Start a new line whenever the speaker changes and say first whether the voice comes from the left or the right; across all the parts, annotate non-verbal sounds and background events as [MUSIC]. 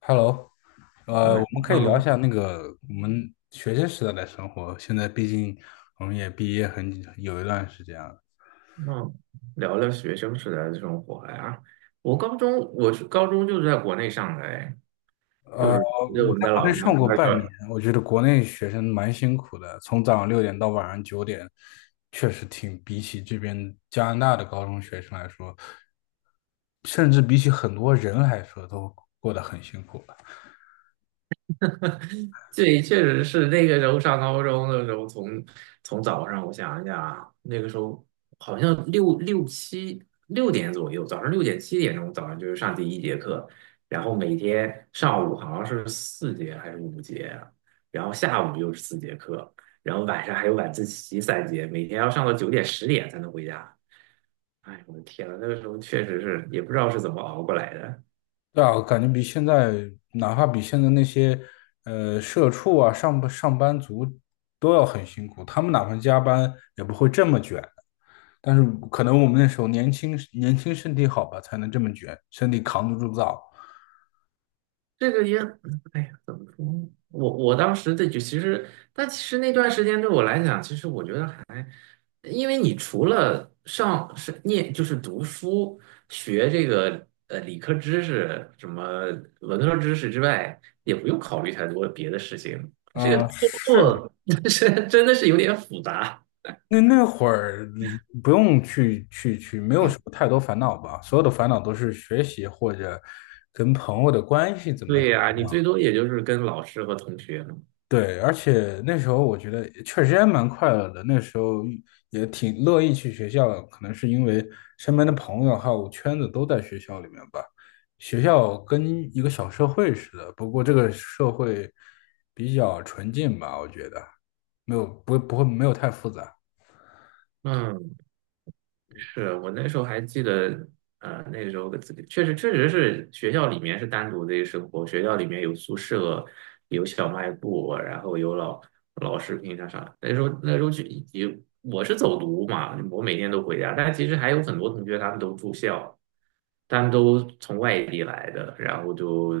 left: Hello，
right: 嗯
left: 我们可以聊一
right: 那
left: 下那个我们学生时代的生活。现在毕竟我们也毕业很有一段时间了。
right: 嗯。聊聊学生时代的这生活呀。我是高中就是在国内上的，哎，就是
left: 我
right: 就我们
left: 在
right: 在
left: 国
right: 老
left: 内
right: 家，我
left: 上
right: 们
left: 过
right: 那儿叫。
left: 半年，我觉得国内学生蛮辛苦的，从早上六点到晚上九点，确实挺比起这边加拿大的高中学生来说，甚至比起很多人来说，都过得很辛苦。
right: 对，确实是那个时候上高中的时候从早上我想一下啊，那个时候好像六点左右，早上六点7点钟就是上第一节课，然后每天上午好像是四节还是5节啊，然后下午又是4节课，然后晚上还有晚自习三节，每天要上到9点10点才能回家。哎，我的天呐，那个时候确实是也不知道是怎么熬过来的。
left: 对啊，我感觉比现在，哪怕比现在那些，社畜啊、上班族都要很辛苦。他们哪怕加班也不会这么卷，但是可能我们那时候年轻，年轻身体好吧，才能这么卷，身体扛得住造。
right: 这个也，哎呀，怎么说？我当时其实，但其实那段时间对我来讲，其实我觉得还，因为你除了上是念就是读书学这个理科知识什么文科知识之外，也不用考虑太多别的事情。这个
left: 嗯、
right: 工
left: 是的。
right: 作 [LAUGHS] 是真的是有点复杂。
left: 那会儿不用去，没有什么太多烦恼吧，所有的烦恼都是学习或者跟朋友的关系怎么。
right: 对呀，
left: 怎
right: 你
left: 么
right: 最
left: 样。
right: 多也就是跟老师和同学。
left: 对，而且那时候我觉得确实也蛮快乐的，那时候也挺乐意去学校的，可能是因为身边的朋友还有圈子都在学校里面吧。学校跟一个小社会似的，不过这个社会比较纯净吧，我觉得没有不不会没有太复杂。
right: 嗯，是我那时候还记得，那时候的自己确实是学校里面是单独的一个生活，学校里面有宿舍，有小卖部，然后有老师平常上。那时候去，也我是走读嘛，我每天都回家，但其实还有很多同学他们都住校，他们都从外地来的，然后就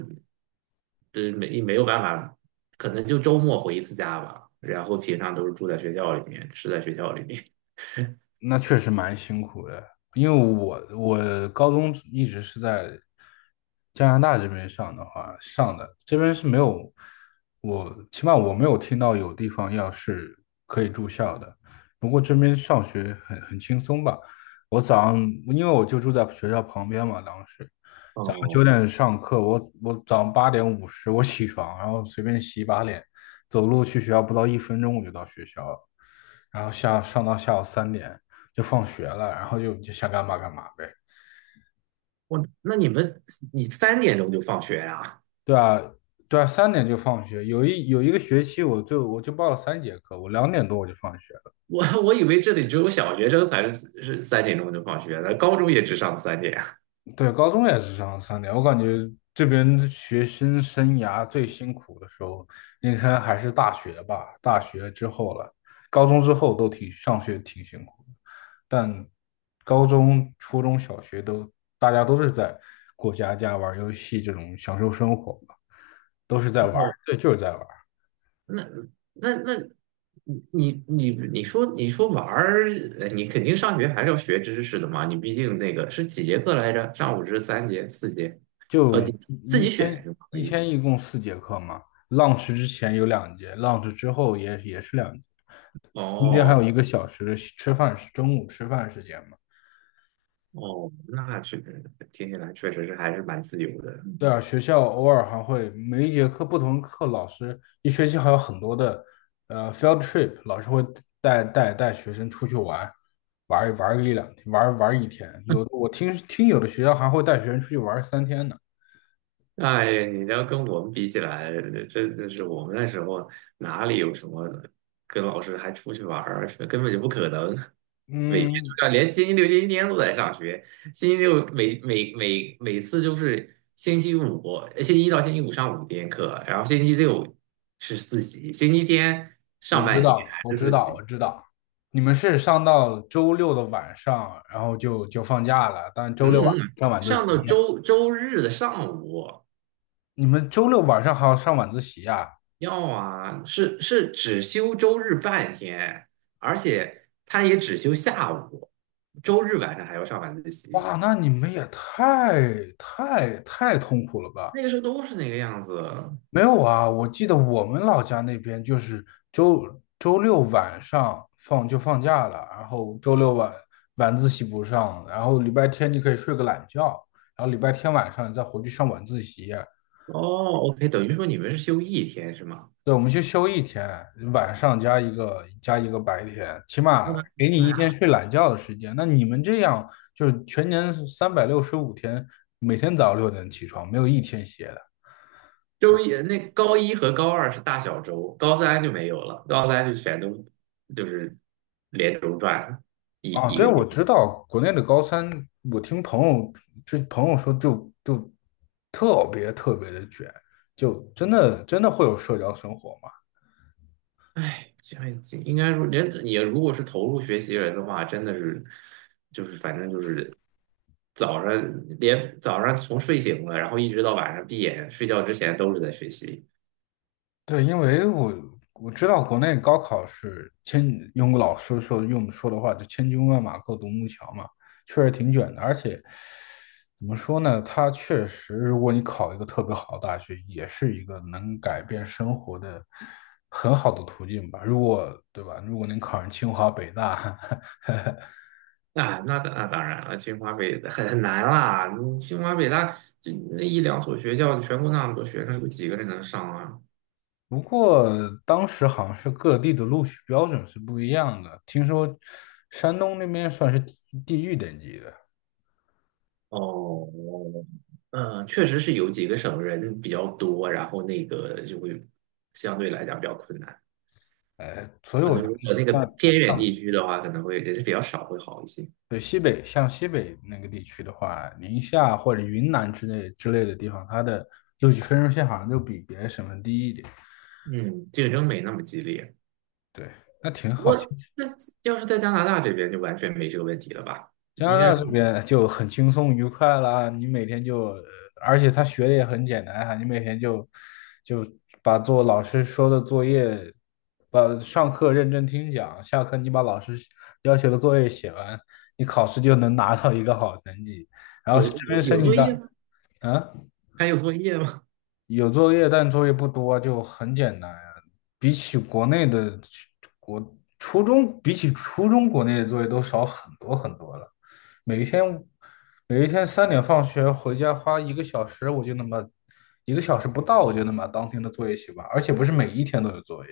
right: 对没有办法，可能就周末回一次家吧，然后平常都是住在学校里面，吃在学校里面。
left: 那确实蛮辛苦的，因为我高中一直是在加拿大这边上的，这边是没有我起码我没有听到有地方要是可以住校的。不过这边上学很轻松吧，我早上因为我就住在学校旁边嘛，当时早上
right: 哦。
left: 九点上课，我早上8:50我起床，然后随便洗一把脸，走路去学校不到一分钟我就到学校了，然后上到下午三点。就放学了，然后就想干嘛干嘛呗。
right: 我那你们你三点钟就放学呀。
left: 对啊，对啊，三点就放学。有一个学期，我就报了3节课，我2点多我就放学了。
right: 我以为这里只有小学生才是三点钟就放学的，高中也只上三点。
left: 对，高中也是上三点。我感觉这边学生生涯最辛苦的时候，应该还是大学吧。大学之后了，高中之后都挺上学挺辛苦的，但高中、初中小学大家都是在过家家、玩游戏这种享受生活嘛，都是在玩儿，
right: 哦，
left: 对，就是在玩。
right: 那那那，你说玩儿。你肯定上学还是要学知识的嘛？你毕竟那个是几节课来着？上午是3节、4节。
left: 就
right: 你自
left: 一
right: 己选
left: 天
right: 就可
left: 一
right: 以。
left: 天一共4节课嘛，lunch 之前有两节，lunch 之后也是两节，中间还有
right: 哦
left: 一个小时的吃饭时，中午吃饭时间嘛。
right: 哦，那这个听起来确实是还是蛮自由的。
left: 对啊，学校偶尔还会每一节课不同课，老师一学期还有很多的field trip，老师会带学生出去玩，玩玩个一两天，玩玩一天。我听听有的学校还会带学生出去玩3天呢。
right: 哎，你要跟我们比起来，真的是我们那时候哪里有什么跟老师还出去玩儿，根本就不可能。每天
left: 嗯，
right: 都要，连星期六、星期天都在上学。星期六每次就是星期五，星期一到星期五上5天课，然后星期六是自习，星期天
left: 我
right: 上
left: 知
right: 半天
left: 道，
right: 还
left: 我
right: 是
left: 知
right: 自
left: 道，
right: 习。
left: 我知道，你们是上到周六的晚上，然后就放假了，但周
right: 嗯。
left: 六晚上
right: 嗯，
left: 上晚自习，
right: 上到周日的上午。
left: 你们周六晚上还要上晚自习啊？
right: 要啊，是只休周日半天，而且他也只休下午，周日晚上还要上晚自习。
left: 哇，那你们也太痛苦了吧？
right: 那个时候都是那个样子。
left: 没有啊，我记得我们老家那边就是周六晚上就放假了，然后周六晚晚自习不上，然后礼拜天你可以睡个懒觉，然后礼拜天晚上再回去上晚自习。
right: 哦，OK，等于说你们是休一天是吗？
left: 对，我们去休一天，晚上加一个白天，起
right: 我
left: 码
right: 的
left: 给你
right: 妈
left: 一
right: 呀！
left: 天
right: [LAUGHS]
left: 睡懒觉的时间。那你们这样就是全年365天，每天早上六点起床，没有一天歇的
right: 那高一和高二是大小周，高三就没有了，高三就全都就是连轴转一
left: 啊。
right: 一
left: 对，我
right: 个。
left: 知道国内的高三，我听这朋友说就特别特别的卷，就真的真的会有社交生活吗？
right: 哎，这样应该说，人也如果是投入学习人的话，真的是，就是反正就是早上连早上从睡醒了，然后一直到晚上闭眼睡觉之前都是在学习。
left: 对，因为我知道国内高考是千，用说的话就千军万马过独木桥嘛，确实挺卷的。而且怎么说呢，它确实，如果你考一个特别好的大学，也是一个能改变生活的很好的途径吧。对吧？如果能考上清华北大，
right: 啊，那当然了，清华北很难啦，你清华北大这那一两所学校，全国那么多学生，有几个人能上啊？
left: [LAUGHS] 不过当时好像是各地的录取标准是不一样的，听说山东那边算是地狱等级的。
right: 哦。嗯，确实是有几个省人比较多，然后那个就会相对来讲比较困难。
left: 所以
right: 可
left: 我
right: 能
left: 觉得
right: 如果那个
left: 像
right: 偏远地
left: 像
right: 区的话，可能会人是比较少，会好一些。
left: 像西北那个地区的话，宁夏或者云南之类的地方，它的录取分数线好像就比别的省份低一点。
right: 嗯，竞争没那么激烈。
left: 对，那挺
right: 不
left: 好。
right: 过，那要是在加拿大这边，就完全没这个问题了吧？
left: 加拿
right: 应该
left: 大
right: 是
left: 这边就很轻松愉快啦，你每天就，呃而且他学的也很简单啊，你每天就把做老师说的作业，把上课认真听讲，下课你把老师要求的作业写完，你考试就能拿到一个好成绩。然后这
right: 有
left: 边
right: 有
left: 申
right: 有
left: 请
right: 作
left: 到，
right: 业吗？
left: 嗯，
right: 还有作业吗？
left: 有作业，但作业不多，就很简单呀。比起国内的国初中，比起初中国内的作业都少很多很多了。每一天每一天三点放学回家花一个小时，我就能把一个小时不到，我就能把当天的作业写完，而且不是每一天都有作业，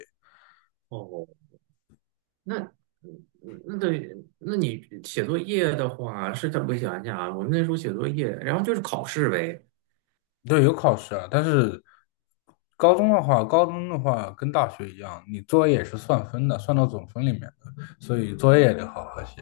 right: [LAUGHS] 哦，那嗯那，对，那你写作业的话，是怎么想想啊？我们那时候写作业，然后就是考试呗。
left: 对，有考试啊。但是高中的话，高中的话跟大学一样，你作业也是算分的，算到总分里面的，所以作业也得好好写。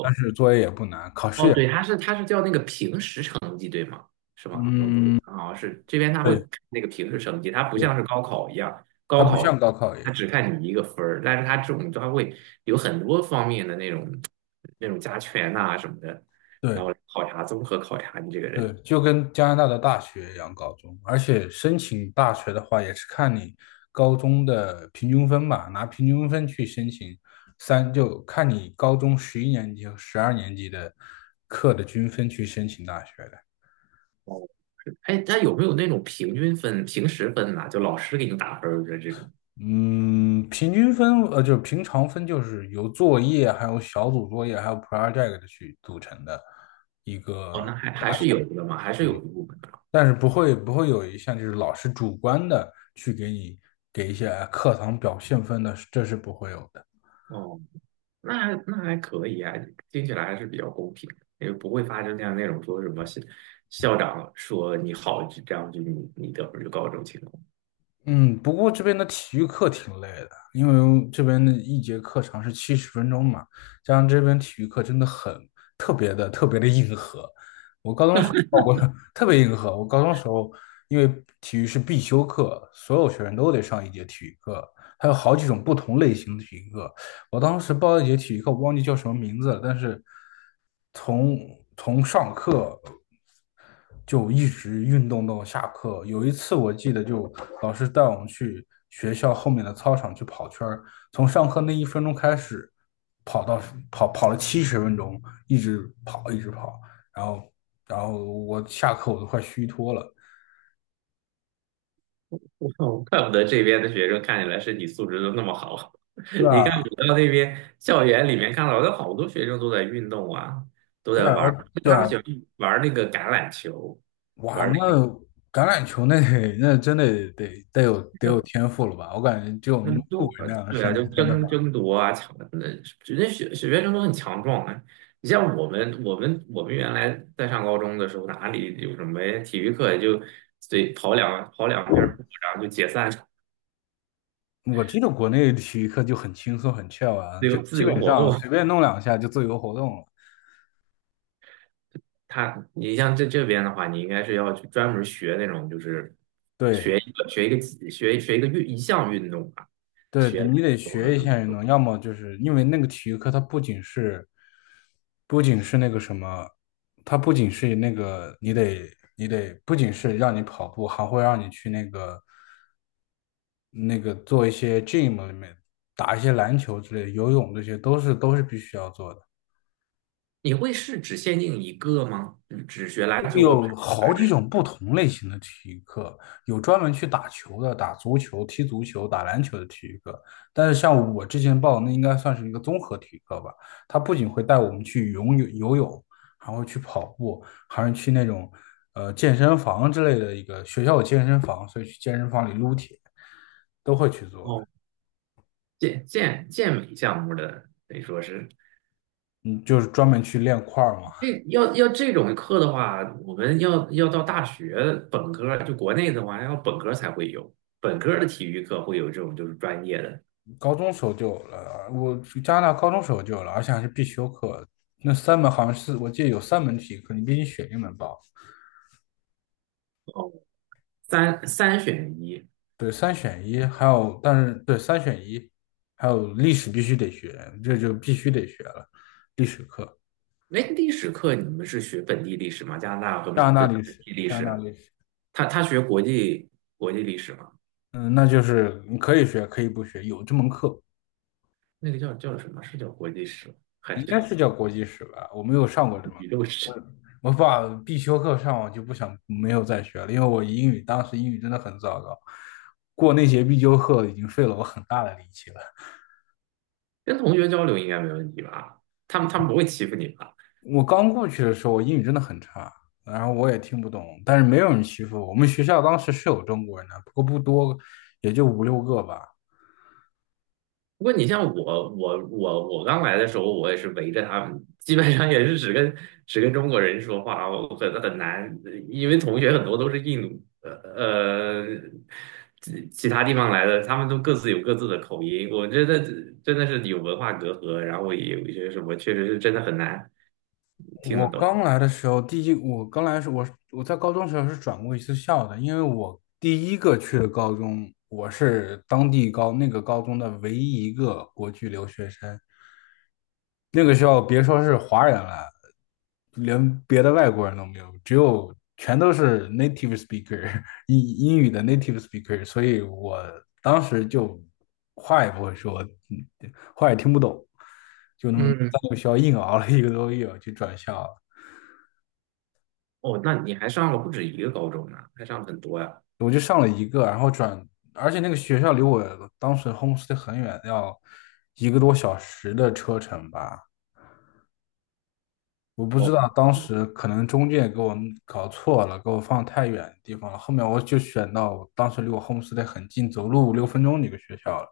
left: 但是作业也不难，考试
right: 哦，
left: 也，
right: 对，它是叫那个平时成绩，对吗？是吗？我记
left: 嗯，
right: 得啊，是这边他会
left: 对
right: 看那个平时成绩，它不
left: 对，
right: 像是高考一样，
left: 它
right: 高
left: 不
right: 考
left: 像高考一
right: 它
left: 样，
right: 只看你一个分儿，但是它这种它会有很多方面的那种加权呐、什么的，
left: 对。
right: 然后考察综合考察你这个
left: 对，
right: 人。
left: 就跟加拿大的大学一样，高中，而且申请大学的话，也是看你高中的平均分吧，拿平均分去申请就看你高中11年级和12年级的课的均分去申请大学的。
right: 哦，是。哎，它有没有那种平均分、平时分呐、就老师给你打分儿的这种？
left: 嗯，平均分，就是平常分，就是由作业、还有小组作业、还有 project 去组成的一
right: 哦，
left: 个。
right: 那还是有的嘛，还是有一部分的。
left: 但是不会有一项就是老师主观的去给你给一些课堂表现分的，这是不会有的。
right: 哦，那还可以啊，听起来还是比较公平的，为不会发生像那种说什么校长说你好，就这样就你你得分就高这种情况。
left: 嗯，不过这边的体育课挺累的，因为这边的一节课长是七十分钟嘛，加上这边体育课真的很特别的特别的硬核。我高中时。特别硬核。我高中时候因为体育是必修课，所有学生都得上一节体育课，还有好几种不同类型的体育课。我当时报了一节体育课，我忘记叫什么名字了，但是从从上课就一直运动到下课。有一次我记得，就老师带我们去学校后面的操场去跑圈儿，从上课那一分钟开始，跑到跑跑了七十分钟，一直跑一直跑，然后然后我下课我都快虚脱了。
right: [LAUGHS] 我怪不得这边的学生看起来身体素质都那么好。
left: 对
right: [LAUGHS] 你
left: 啊，
right: 看，我到那边校园里面看到有好多学生都在运动啊，都
left: 对
right: 在
left: 啊，
right: 玩儿
left: 对
right: 他们
left: 啊，
right: 喜欢玩儿那个橄榄球，玩
left: 哇，
right: 儿
left: 那
right: 那
left: 橄榄球那得那真得有
right: 个。
left: 天赋了吧？我感觉只有
right: 那
left: 穆
right: 就
left: 伟
right: 啊，
left: 那样的
right: 对
left: 身
right: 啊，
left: 材
right: 就
left: 才能玩。
right: 争夺啊，抢的，人家学生都很强壮啊。你像我们，我们原来在上高中的时候，哪里有什么体育课，也就随跑两遍步，然后就解散，
left: 我记得国内体育课就很轻松很 chill 啊，就
right: 自
left: 基
right: 由
left: 本
right: 活
left: 上
right: 动。
left: 随便弄两下就自由活动了。
right: 你像这边的话，你应该是要去专门学那种，就是学
left: 对，
right: 一个学一个技学学一个运一项运动吧，
left: 对对，
right: 学
left: 你得
right: 或者
left: 学一
right: 什么
left: 下运动，要么就是因为那个体育课，它不仅是，不仅是那个什么，它不仅是那个，你得不仅是让你跑步，还会让你去那个做一些 gym 里面打一些篮球之类的，游泳这些都是必须要做的。
right: 你会是只限定一个吗？只学篮球或排
left: 有
right: 球
left: 好
right: 还
left: 几
right: 是？
left: 种不同类型的体育课，有专门去打球的，打足球、踢足球、打篮球的体育课。但是像我之前报的，那应该算是一个综合体育课吧。它不仅会带我们去游泳，还会去跑步，还是去那种健身房之类的。一个学校有健身房，所以去健身房里撸铁都会去做的。
right: 健美项目的，得说是
left: 嗯，就是专门去练块儿嘛。
right: 这要这种课的话，我们要到大学本科，就国内的话，要本科才会有，本科的体育课会有这种就是专业的。
left: 高中时候就有了，我加拿大高中时候就有了，而且还是必修课。那三门好像是我记得有三门体育课，你必须选一门吧？
right: 哦，三选一。
left: 对，三选一，还有但是对三选一，还有历史必须得学，这就必须得学了。历史课，
right: 哎，历史课你们是学本地历史吗？加拿大和
left: 加拿大历
right: 本
left: 史，
right: 地历
left: 加拿大
right: 史？
left: 历史。
right: 他学国际历史吗？
left: 嗯，那就是你可以学，可以不学，有这门课，
right: 那个叫什么？是叫国际史吗还
left: 应
right: 是
left: 该
right: 叫
left: 是叫国际史吧？我没有上过这门。
right: 宇宙史？
left: 我把必修课上完就不想没有再学了，因为我英语当时英语真的很糟糕，过那节必修课已经费了我很大的力气了。
right: 跟同学交流应该没问题吧？他们不会欺负你吧？
left: 我刚过去的时候，我英语真的很差，然后我也听不懂，但是没有人欺负我。我们学校当时是有中国人的，不过不多，也就五六个吧。
right: 不过你像我，我刚来的时候，我也是围着他们，基本上也是只跟中国人说话，我很难，因为同学很多都是印度，其他地方来的，他们都各自有各自的口音，我觉得真的是有文化隔阂，然后也有一些什么，确实是真的很难听
left: 我
right: 得懂。
left: 刚来的时候，我刚来的时候，我在高中时候是转过一次校的，因为我第一个去的高中，我是当地那个高中的唯一一个国际留学生。那个学校别说是华人了，连别的外国人都没有，只有全都是 native speaker [LAUGHS] 英英语的 native speaker，所以我当时就话也不会说，嗯话也听不懂，就那么
right: 嗯。
left: 在那个学校硬熬了一个多月就转校了。
right: 哦，那你还上了不止一个高中呢，还上了很多呀。
left: 我就上了一个，然后转，而且那个学校离我当时 homestay 很远，要一个多小时的车程吧。我不知道当时可能中介给我搞错了，给我放太远的地方了。后面我就选到我当时离我 homestay 很近，走路五六分钟的一个学校了，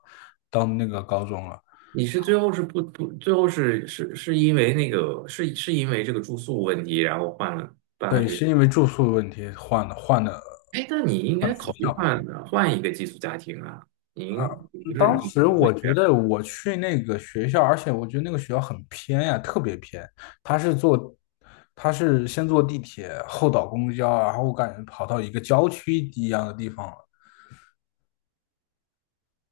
left: 当那个高中了。
right: 你是最后是不不，最后是因为那个是因为这个住宿问题，然后换了。
left: 对，是因为住宿的问题换的换的
right: 哎，那你应
left: 换
right: 该
left: 的学
right: 考虑
left: 校。
right: 换一个寄宿家庭啊！您你不是
left: 当
right: 你
left: 时
right: 不会。
left: 我
right: 这
left: 觉
right: 样。
left: 得我去那个学校，而且我觉得那个学校很偏呀，特别偏。他是坐，他是先坐地铁，后倒公交，然后我感觉跑到一个郊区一样的地方了。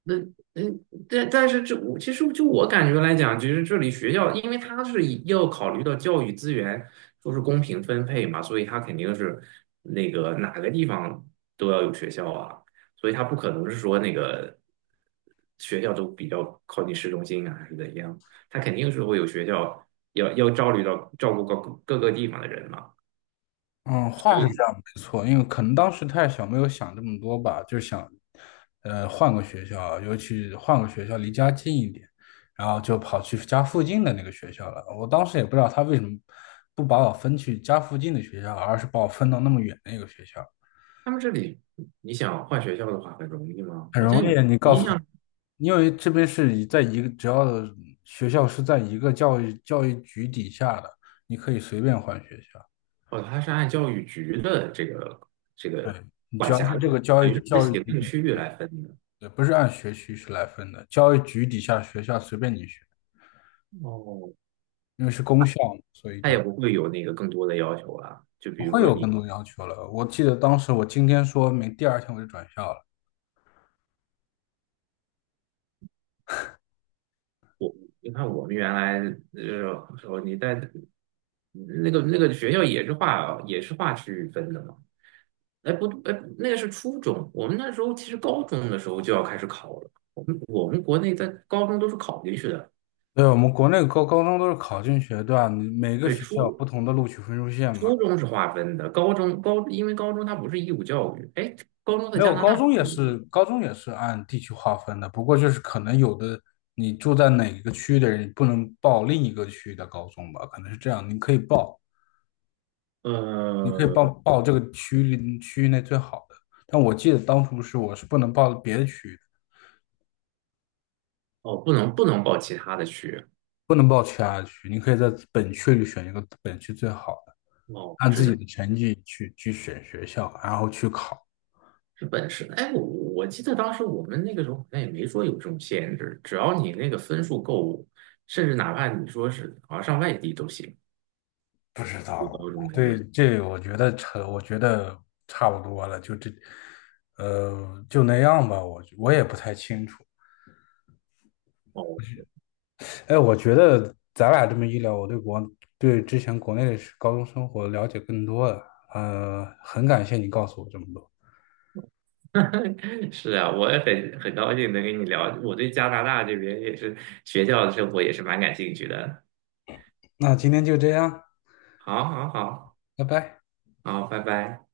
right: 那，但是这我其实就我感觉来讲，其实这里学校，因为它是以要考虑到教育资源说是公平分配嘛，所以它肯定是那个哪个地方都要有学校啊，所以它不可能是说那个学校都比较靠近市中心啊，还是怎样，它肯定是会有学校要照虑到照顾各个地方的人嘛。
left: 嗯，话是这样，没错，因为可能当时太小，没有想这么多吧，就想，换个学校，尤其换个学校离家近一点，然后就跑去家附近的那个学校了。我当时也不知道他为什么不把我分去家附近的学校，而是把我分到那么远的一个学校。
right: 他们这里你想换学校的话很容易吗？
left: 很
right: 好像
left: 容易，你
right: 我
left: 告
right: 印
left: 诉，
right: 象。
left: 因为这边是以在一个，只要学校是在一个教育局底下的，你可以随便换学校。
right: 哦，它是按教育局的这
left: 对，
right: 个
left: 你只
right: 管
left: 要
right: 辖
left: 是
right: 的，
left: 这个教
right: 等
left: 育
right: 于是
left: 教育
right: 行政
left: 局。
right: 区域来分的。
left: 对，不是按学区是来分的，教育局底下学校随便你选，
right: 哦，
left: 因为是公校嘛，所以
right: 它也
left: 就
right: 不会有那个更多的要求啊。就
left: 不
right: 比如
left: 会
right: 说
left: 有更
right: 你，
left: 多的要求了。我记得当时我今天说明，第二天我就转校了。
right: 你看我们原来时候，你在那个学校也是划区域分的嘛。哎不哎，那个是初中，我们那时候其实高中的时候就要开始考了。我们国内在高中都是考进去的。
left: 对，我们国内高中都是考进学段，你每个
right: 对，
left: 学校有不同的录取分数线嘛。
right: 初中是划分的，高中因为高中它不是义务教育，哎，高中在
left: 没
right: 加
left: 有，
right: 拿
left: 高
right: 大
left: 中也是，高中也是按地区划分的，不过就是可能有的你住在哪一个区域的人，你不能报另一个区域的高中吧，可能是这样，你可以报，你可以
right: 呃，
left: 报这个区域内最好的，但我记得当初是我是不能报别的区域的
right: 哦，不能报其他的区。
left: 不能报其他的区，你可以在本区里选一个本区最好的，
right: 哦，
left: 按
right: 只
left: 自己
right: 能
left: 的成绩去选学校，然后去考。
right: 是本市。哎，我记得当时我们那个时候好像也没说有这种限制，只要你那个分数够，甚至哪怕你说是好像上外地都行，
left: 不知
right: 对
left: 道，
right: 高中来
left: 对，
right: 讲。
left: 这我觉得我觉得差不多了，就这，就那样吧。我也不太清楚，
right: 哦，
left: 哎，我觉得咱俩这么一聊，我对之前国内的高中生活了解更多了。很感谢你告诉我这么多。
right: [LAUGHS] 是啊，我也很高兴能跟你聊，我对加拿大这边也是学校的生活也是蛮感兴趣的。
left: 那今天就这样，
right: 好，好，好，
left: 拜拜。
right: 好，拜拜。